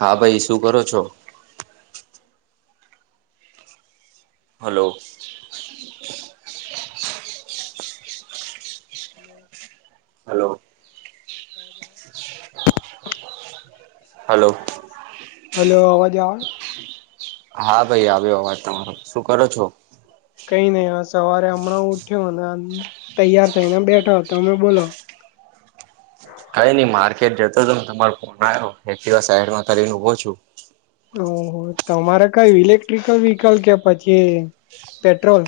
હા ભાઈ શું કરો છો? હાલો. [inaudible] હાલો. [unintelligible] હાલો. હાલો અવાજ આવે? હા ભાઈ આવ્યો અવાજ તમારો શું કરો છો? કઈ નઈ હવે સવારે હમણાં ઉઠ્યો અને તૈયાર થઈને બેઠા તમે બોલો કઈ ની માર્કેટ જતો હતો તમારો ફોન આવ્યો એકટીવા સાઈડમાં કરીને ઉભો છું. ઓહો તમારે કઈ ઇલેક્ટ્રિકલ વ્હીકલ કે પછી પેટ્રોલ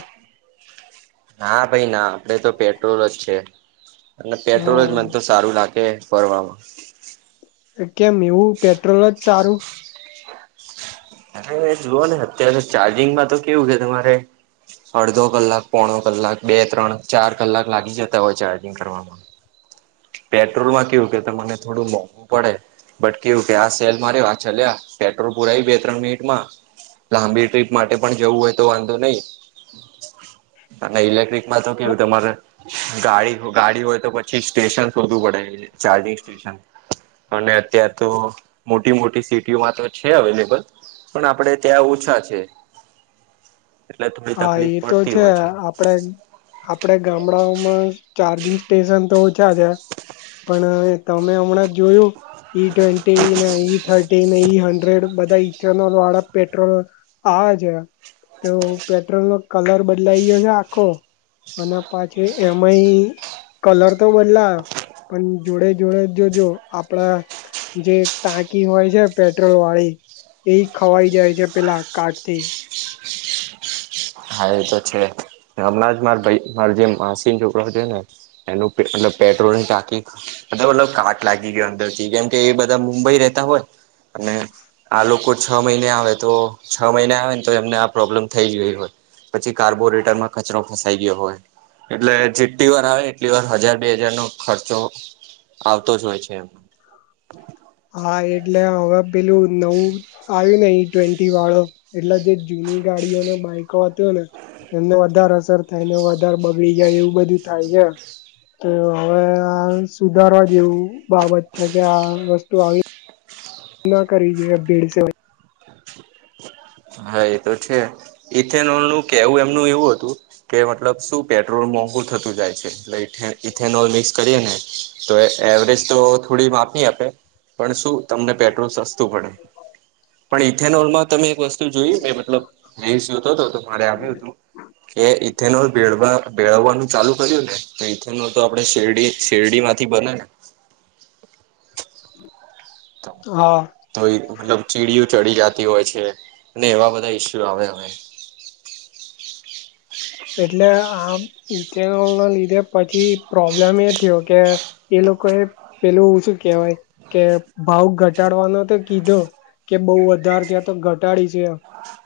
ના ભાઈ ના આપડે તો પેટ્રોલ જ છે, અને પેટ્રોલ જ મને તો હ સારું લા ગે ફવામાં કેમ એવું પેટ્રોલ જ સારું? અરે જુઓ ને અત્યારે ચાર્જિંગમાં તો કેવું કે તમારે અડધો કલાક પોણો કલાક બે ત્રણ ચાર કલાક લાગી જતા હોય ચાર્જિંગ કરવામાં [unintelligible] પેટ્રોલ માં કેવું કે મને થોડું મોંઘું પડે બટ કેવું કે આ સેલ મા રેવા આ ચેલે પેટ્રોલ પુરાય બે ત્રણ મિનિટ લાંબી ટ્રીપ માટે પણ જવું હોય તો વાંધો નહી અને ઇલેક્ટ્રિકમાં તો કેવું તમારે ગાડી ગાડી હોય તો પછી સ્ટેશન શોધું પડે ચાર્જિંગ સ્ટેશન અને અત્યાર તો મોટી મોટી સીટીઓમાં તો છે, અવેલેબલ પણ આપડે ત્યાં ઓછા છે, એટલે થોડી તકલીફ પડતી હોય છે. આપણે આપડે ગામડાઓમાં ચાર્જિંગ સ્ટેશન તો ઓછા છે. પણ તમે હમણાં જોયું ઈ ટ્વેન્ટી નેઈ થર્ટીન ઈ હંડ્રેડ બધા ઇથેનોલ વાળા પેટ્રોલ આવે છે. તો પેટ્રન નો કલર બદલાઈ ગયો છે, આખો અને પાછી એમય કલર તો બદલાયો પણ જોડે જોડે જોજો આપડા જે ટાંકી હોય છે પેટ્રોલ વાળી એ ખવાઈ જાય છે પેલા કાઠ થી હા એ તો છે હમણાં જ માર ભાઈ મારો જે માસીન છોકરો છે ને એનું મતલબ પેટ્રોલ ની ટાકી અત મતલ કાટ લાગી ગયો અંદરથી કેમ કે એ બધા મુંબઈ રતા હોય અને આ લોકો છ મહિને આવે તો છ મહિને આવે ને તો એમને આ પ્રોબ્લેમ થઈ ગયો હોત પછી કાર્બો રેટરમાં કચરો ફસાઈ ગયો હોય એટલે જેટલી વાર આવે એટલી વાર હજાર બે હજાર નો ખર્ચો આવતો જ હોય છે એમ હા એટલે હવે પેલું નવું આવ્યું ને ઈ ટ્વેન્ટી વાળો એટલે જે જૂની ગાડીઓને બાઈકો હત ને એમને વધારે અસર થાય એને વધારે બગડી જાય એવું બધું થાય છે તો હવે આ સુધારવા જેવું બાબત છે કે આ વસ્તુ આવી ના કરીએ ભેડસે હા એ તો છે ઇથેનોલ નું કેવું એમનું એવું હતું કે મતલબ શું પેટ્રોલ મોંઘુ થતું જાય છે એ ઇથેનોલ મિક્સ કરીએ ને તો એવરેજ તો થોડી માપી આપે પણ શું તમને પેટ્રોલ સસ્તું પડે પણ ઇથેનોલમાં તમે એક વસ્તુ જોય મતલતો હતો મારે આવ્યું હતું કે ઇથેનો જવાનું ચાલુ કર્યું ને તો ઇથે ન તો આપડે શેરડી શેરડી માંથી બને ને તો હા તો મતલબ ચીડીયું ચડી જતી હોય છે અને એવા બધા ઈસ્યુ આવે હવે એટલે આ ઇ ના લીધે પછી પ્રોબ્લેમ એ થયો કે એ લોકો એ પેલું એવું શું કેહેવાય કે ભાવ ઘટાડવાનો તો કીધો કે બઉ વધારે ત્યાં તો ઘટાડી છે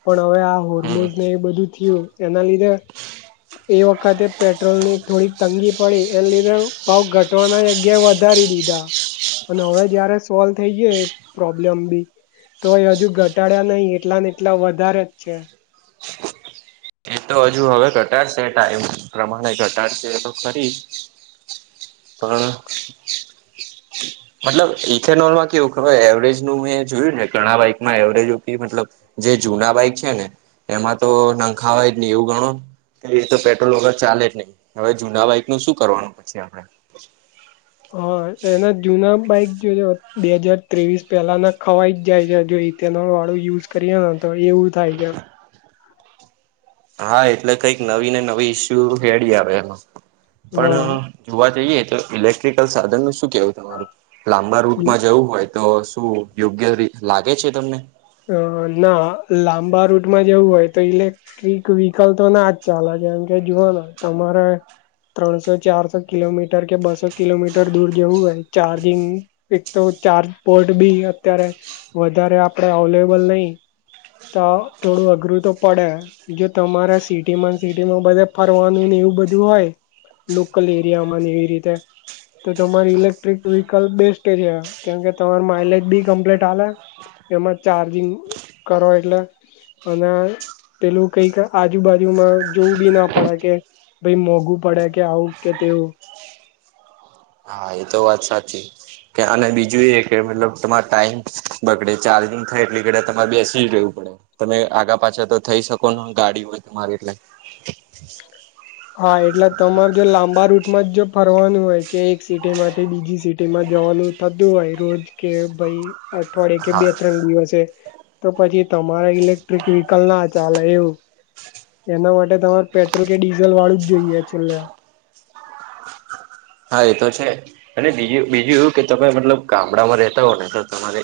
પણ હવે આ હમ હોર્મોસ ને એ બધું થયું એના લીધે એ વખતે પેટ્રોલ ની થોડીક તંગી પડી એને લીધે ભાવ ઘટવાની જગ્યાએ વધારી દીધી અને હવે જયારે સોલ્વ થઈ જાય પ્રોબ્લેમ બી તોય હજુ ઘટાડ્યા નહી એટલા ને એટલા વધારે જ છે એ તો હજુ હવે ઘટાડશે ટાઈમ પ્રમાણે ઘટાડશે તો કરીરી પણ હ [unintelligible] મતલબ ઇથેનોલમાં કેવું ખબર એવરેજ નું મે જોયું ને ઘણા બાઈકમાં એવરેજ ઉપી મતલબ જે જૂના બાઈક છે ને એમાં તો નંખા હોય જ નહી એવું ગણો ક તો પેટ્રોલ વગર ચાલે જ નહીિ હવે જુના બાઈક નું શું કરવાનું પછી આપડે હા એના જૂના બાઈક જો બે હજાર ત્રેવીસ પહેલા ના ખવાઈ જ જાય છે જો તેનો વાળું યુઝ કરીએ ને તો એવું થાય છે હા એટલે કઈક નવી ને નવી ઈસ્યુ ખેડી આવે એમાં પણ છે જોવા જઈએ તો ઇલેક્ટ્રિકલ સાધન નું શું કેવું તમારું લાંબા હ રૂટમાં જવું હોય તો શું યોગ્ય લાગે છે તમને અ ના લાંબા રૂટમાં જવું હોય તો ઇલેક રીક વ્હીકલ તો ના જ ચાલે છે એમ કે જુવાના તમારે ત્રણસો ચારસો કિલોમીટર કે બસો કિલોમીટર દૂર જેવું હોય ચાર્જિંગ એક તો ચાર્જ બોર્ડ બી અત્યારે વધારે આપડ અવેલેબલ નહી તો થોડું અઘરું તો પડે જો તમારા સિટીમાં સિટીમાં બધા ફરવાનું ને એવું બધું હોય લોકલ એરિયામાં ન એવી રીતે તો તમારી ઇલેક્ટ્રિક વ્હીકલ બેસ્ટ છે કેમ કે તમાર માઇલેજ બી કમ્પ્લીટ હાલે. એમાં ચાર્જિંગ કરો એટલે અને પેલુ કઈક આજુબાજુમાં જોવું બી ના પડે કે ભાઈ મોંઘું પડે કે આવું કે તેવું હા એ તો વાત સાચી. કે અને બીજું એ કે મતલબ તમારે ટાઈમ બગડે ચાર્જિંગ થાય એટલી ઘડી તમારે બેસી જ રહેવું પડે. તમે આગા પાછા તો થઈ શકો ને ગાડી હોય તમારી એટલે હા એટલે તમારે જો લાંબા રૂટમાં જ જો ફરવાનું હોય કે એક સિટી માંથી બીજી સિટી માં જવાનું થતો હોય રોજ કે ભાઈ અઠવાડિયે કે હા બે ત્રણ દિવસે તો પછી તમારે ઇલેક્ટ્રિક વ્હીકલ ના ચાલે એવું. એના માટે તમાર પેટ્રોલ કે ડીઝલ વાળું જ જોઈએ. છેલ્લે હા એ તો છે અને બીજું બીજું એવું કે તમે મતલબ ગામડામાં રહેતા હોવ ને તો તમારે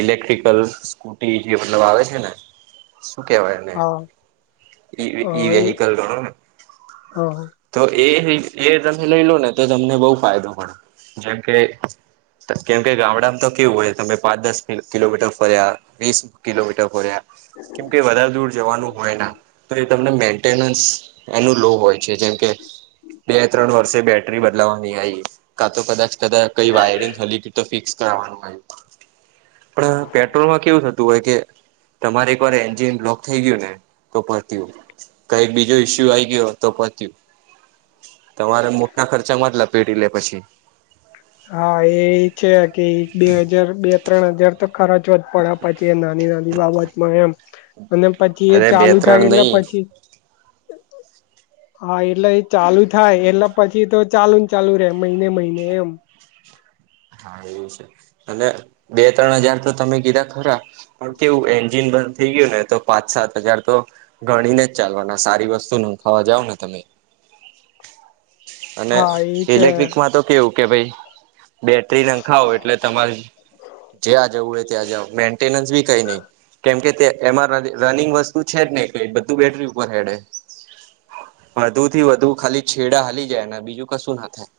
ઇલેક્ટ્રિકલ સ્કૂટી જે મતલબ આવે છે ને શું કેવાય એને હા ઈ હા એ વિહકલ ગણો ને હા તો એ એ તમે લઈ લો ને તો તમને બવ ફાયદો પડે જેમ કે કેમ કે ગામડામાં તો કેવું હોય તમે પાંચ દસ કિલોમીટર ફર્યા વીસ કિલોમીટર ફર્યા કેમકે વધારે દૂર જવાનું હોય ના તો મેન્ટેનસ એનું લો હોય છે જેમ કે બે ત્રણ વર્ષે બે બેટરી બદલાવાની આવી કા તો કદાચ કદાચ કઈ વાયરિંગ હલી ગયુ તો ફિક્સ કરવાનું આવે પણ પેટ્રોલમાં કેવું થતું હોય કે તમારે એક વાર એન્જિન બ્લોક થઈ ગયું ને તો પતીયું. કઈ બીજો ઈસ્યુ આવી ગયો તો પતયું તમારે મુ ટા ખર્ચામાં જ લપેટી લે પછી હા એ છે કે એક બે હજાર બે ત્રણ હજાર તો ખરચવા પડ પછી એ નાની નાની બાબતમાં એમ અને પછી એ અરે બે ચાલુ થાય ત્રણ એટલે નહી પછી હા એટલે એ ચાલુ થાય એટલે પછી તો ચાલુ ચાલુ રે મહિને મહિને એવું હા એ છે અને બે ત્રણ હજાર તો તમે કીધા ખરા પણ કેવું એન્જિન બંધ થઈ ગયું ને તો પાંચ સાત હજાર તો ગણીને જ ચાલવાના સારી વસ્તુ નંખાવા જાવ ને તમે [inaudible] અને હા એ છે ઇલેક્ટ્રિક માં તો કેવું કે ભાઈ બેટરી નંખાવો એટલે તમારે જ્યાં જવું હોય ત્યાં જાવ મેન્ટેનન્સ બી કઈ નહી. કેમ કે તે એમાં રનિંગ વસ્તુ છે જ નય કઈ એટલે બધું બેટરી ઉપર હેડે. વધુ થી વધુ ખાલી છેડા હલી જાય ને બીજું કશું ના થાય.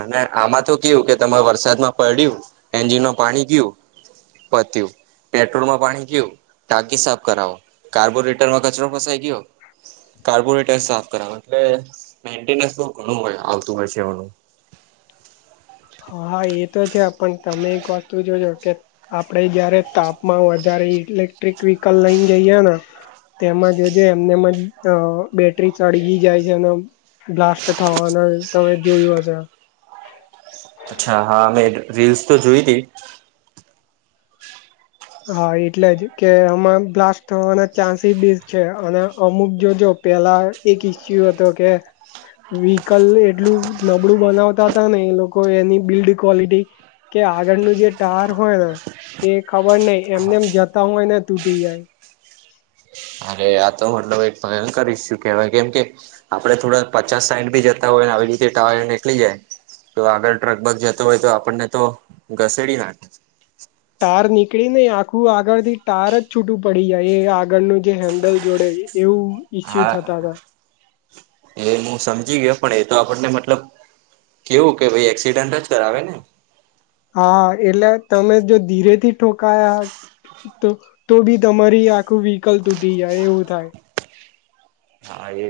અને આમાં તો કેવું કે તમે વરસાદમાં પલડયુ એન્જિન ન પાણી ગયું પત્યું. પેટ્રોલમાં પાણી ગયું ટાંકી સાફ કરાવો કાર્બોરેટરમાં કચરો ફસાઈ ગયો કાર્બોરેટફ સાફ કરવાનું એટલે મેન્ટેનન્સ ઘણું હોય આવતું હોય છે એનું હા એ તો છે પણ તમે એક વસ્તુ જોજો કે આપણેે જયારે તાપમાં વધારે ઇલેક્ટ્રિક વ્હીકલ લઈને જઈએ ને તેમાં જોજો એમ નેમ જ બેટરી સળગી જાય છે અને બ્લાસ્ટ થવાનું તમે જોયું હશે. અચ્છા હા મેં રીલ્સ તો જોય હતી. હા એટલે જ કે આમાં બ્લાસ્ટ થવાના ચાન્સીસ બી છે અને અમુક જોજો પેલા એક ઈસ્યુ હતો કે... વ્હીકલ એટલું નબળું બનાવતા હતા ને એ લોકો એની બિલ્ડ ક્વોલિટી કે આગળનું જે ટાયર હોય એ ખપર નહી એમનેમ જતા હોય ને તૂટી જાય. અરે આ તો મતલબ એક ભયંકર ઈસ્યુ કેવાય કેમ કે આપડે થોડા પચાસ સાઈઠ બી જતા હોય ને આવી રીતે ટાયર નીકળી જાય. તો આગળ ટ્રક બગ જતો હોય તો આપણને તો ઘસેડી નાખે. ટાર નીકળી ને આખું આગળ થી ટાર જ છૂટું પડી જાય એ આગળનું જે હેન્ડલ જોડે છે. એવું ઈસ્યુ હા થતા હતા. એ હું સમજી ગયો પણ એ તો આપણને મતલબ. કેવું કે ભાઈ એક્સિડેન્ટ જ કરાવે ને. હા એટલે તમે જો ધીરે થી ઠોકાયા તો તો બી તમારી આખું વ્હીકલ તૂટી જાય એવું થાય. હા એ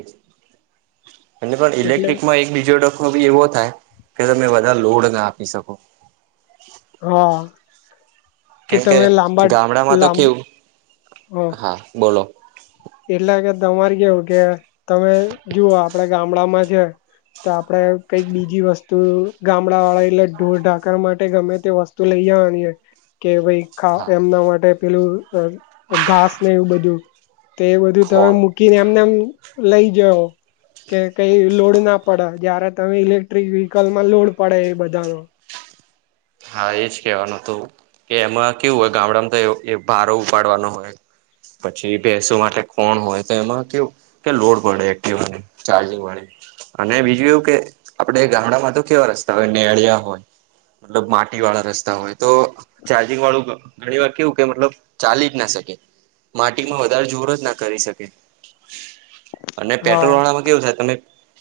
અને પણ એટલે ઇલેક્ટ્રિકમાં એક બીજો ડકો બી એવો થાય કે તમે વધારે લોડ ના આપી શકો. હા કે તમે લાંબા ગામડામાં તો લાં કેવું હ હા બોલો. એટલે કે તમારે કેવું કે તમે જુઓ આપડે ગામડામાં છે, તો આપડે કઈક બીજી વસ્તુ ગામડા વાળા એટલે ઢોર ઢાકર માટે ગમે તે વસ્તુ તો લઈ આવીએ કે ભાઈ ખા હા એમના માટે પેલું અ અ ઘાસ ને એવું બધું તે એ બધું તમે ફોન મૂકીને એમને એમ લઈ જાઓ કે કઈ લોડ ના પડે જયારે તમે ઇલેક્ટ્રિક વ્હીકલમાં લોડ પડે એ બધાનો હા એજ કેવાનું હતું કે એમાં કેવું હોય ગામડામાં તો ભારો ઉપાડવાનો હોય પછી ભેસો માટે કોણ હોય તો એમાં કેવું કે લોડ પડે એક્ટિવા ચાર્જિંગ વાળી અને બીજું એવું કે આપડે ગામડામાં તો કેવા રસ્તા હોય નેળિયા હોય મતલબ માટી વાળા રસ્તા હોય તો ચાર્જિંગ વાળું ઘણી વાર કેવું કે મતલબ ચાલી જ ના શકે માટીમાં વધારે જોર જ ના કરી શકે [inaudible] અને પેટ્રોલ વાળામાં કેવું થાય તમે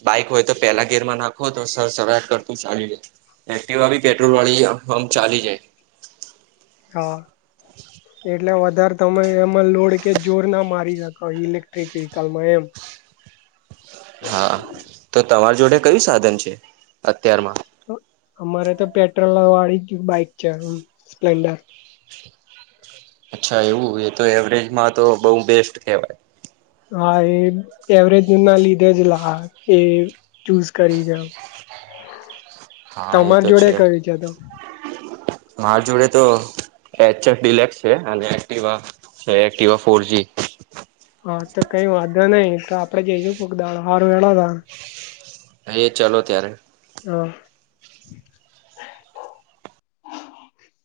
બાઈક હોય તો પેલા ગેરમાં નાખો તો સરસરાટ કરતું ચાલ્યુ જાય બી પેટ્રોલ વાળી આમ ચાલી જાય હા એટલે વધારે તમે એમાં લોડ કે જોર ના મારી શકો ઇલેક્ટ્રિક વ્હિકલમાં એમ હા તો તમાર જોડે કયું સાધન છે, અત્યારમાં અમારે તો પેટ્રોલ વાળી જ બાઈક છે, સ્પ્લેન્ડર. અચ્છા એવું એ તો એવરેજમાં તો બહુ બેસ્ટ કહેવાય. હા એ એવરેજ ના લીધે જ લા એ ચૂઝ કરી જાવ [unintelligible] એ તમાર તો જોડે કઈ છે, તો? માર જોડે તો એચએફ ડિલક્સ છે, અને એકટીવા છે એકટીવા ફોરજી હા તો કઈ વાંધો નઈ તો આપડે જઈશું કોક દાડો હાર હેડો તારે એ ચાલો ત્યારે. હમ.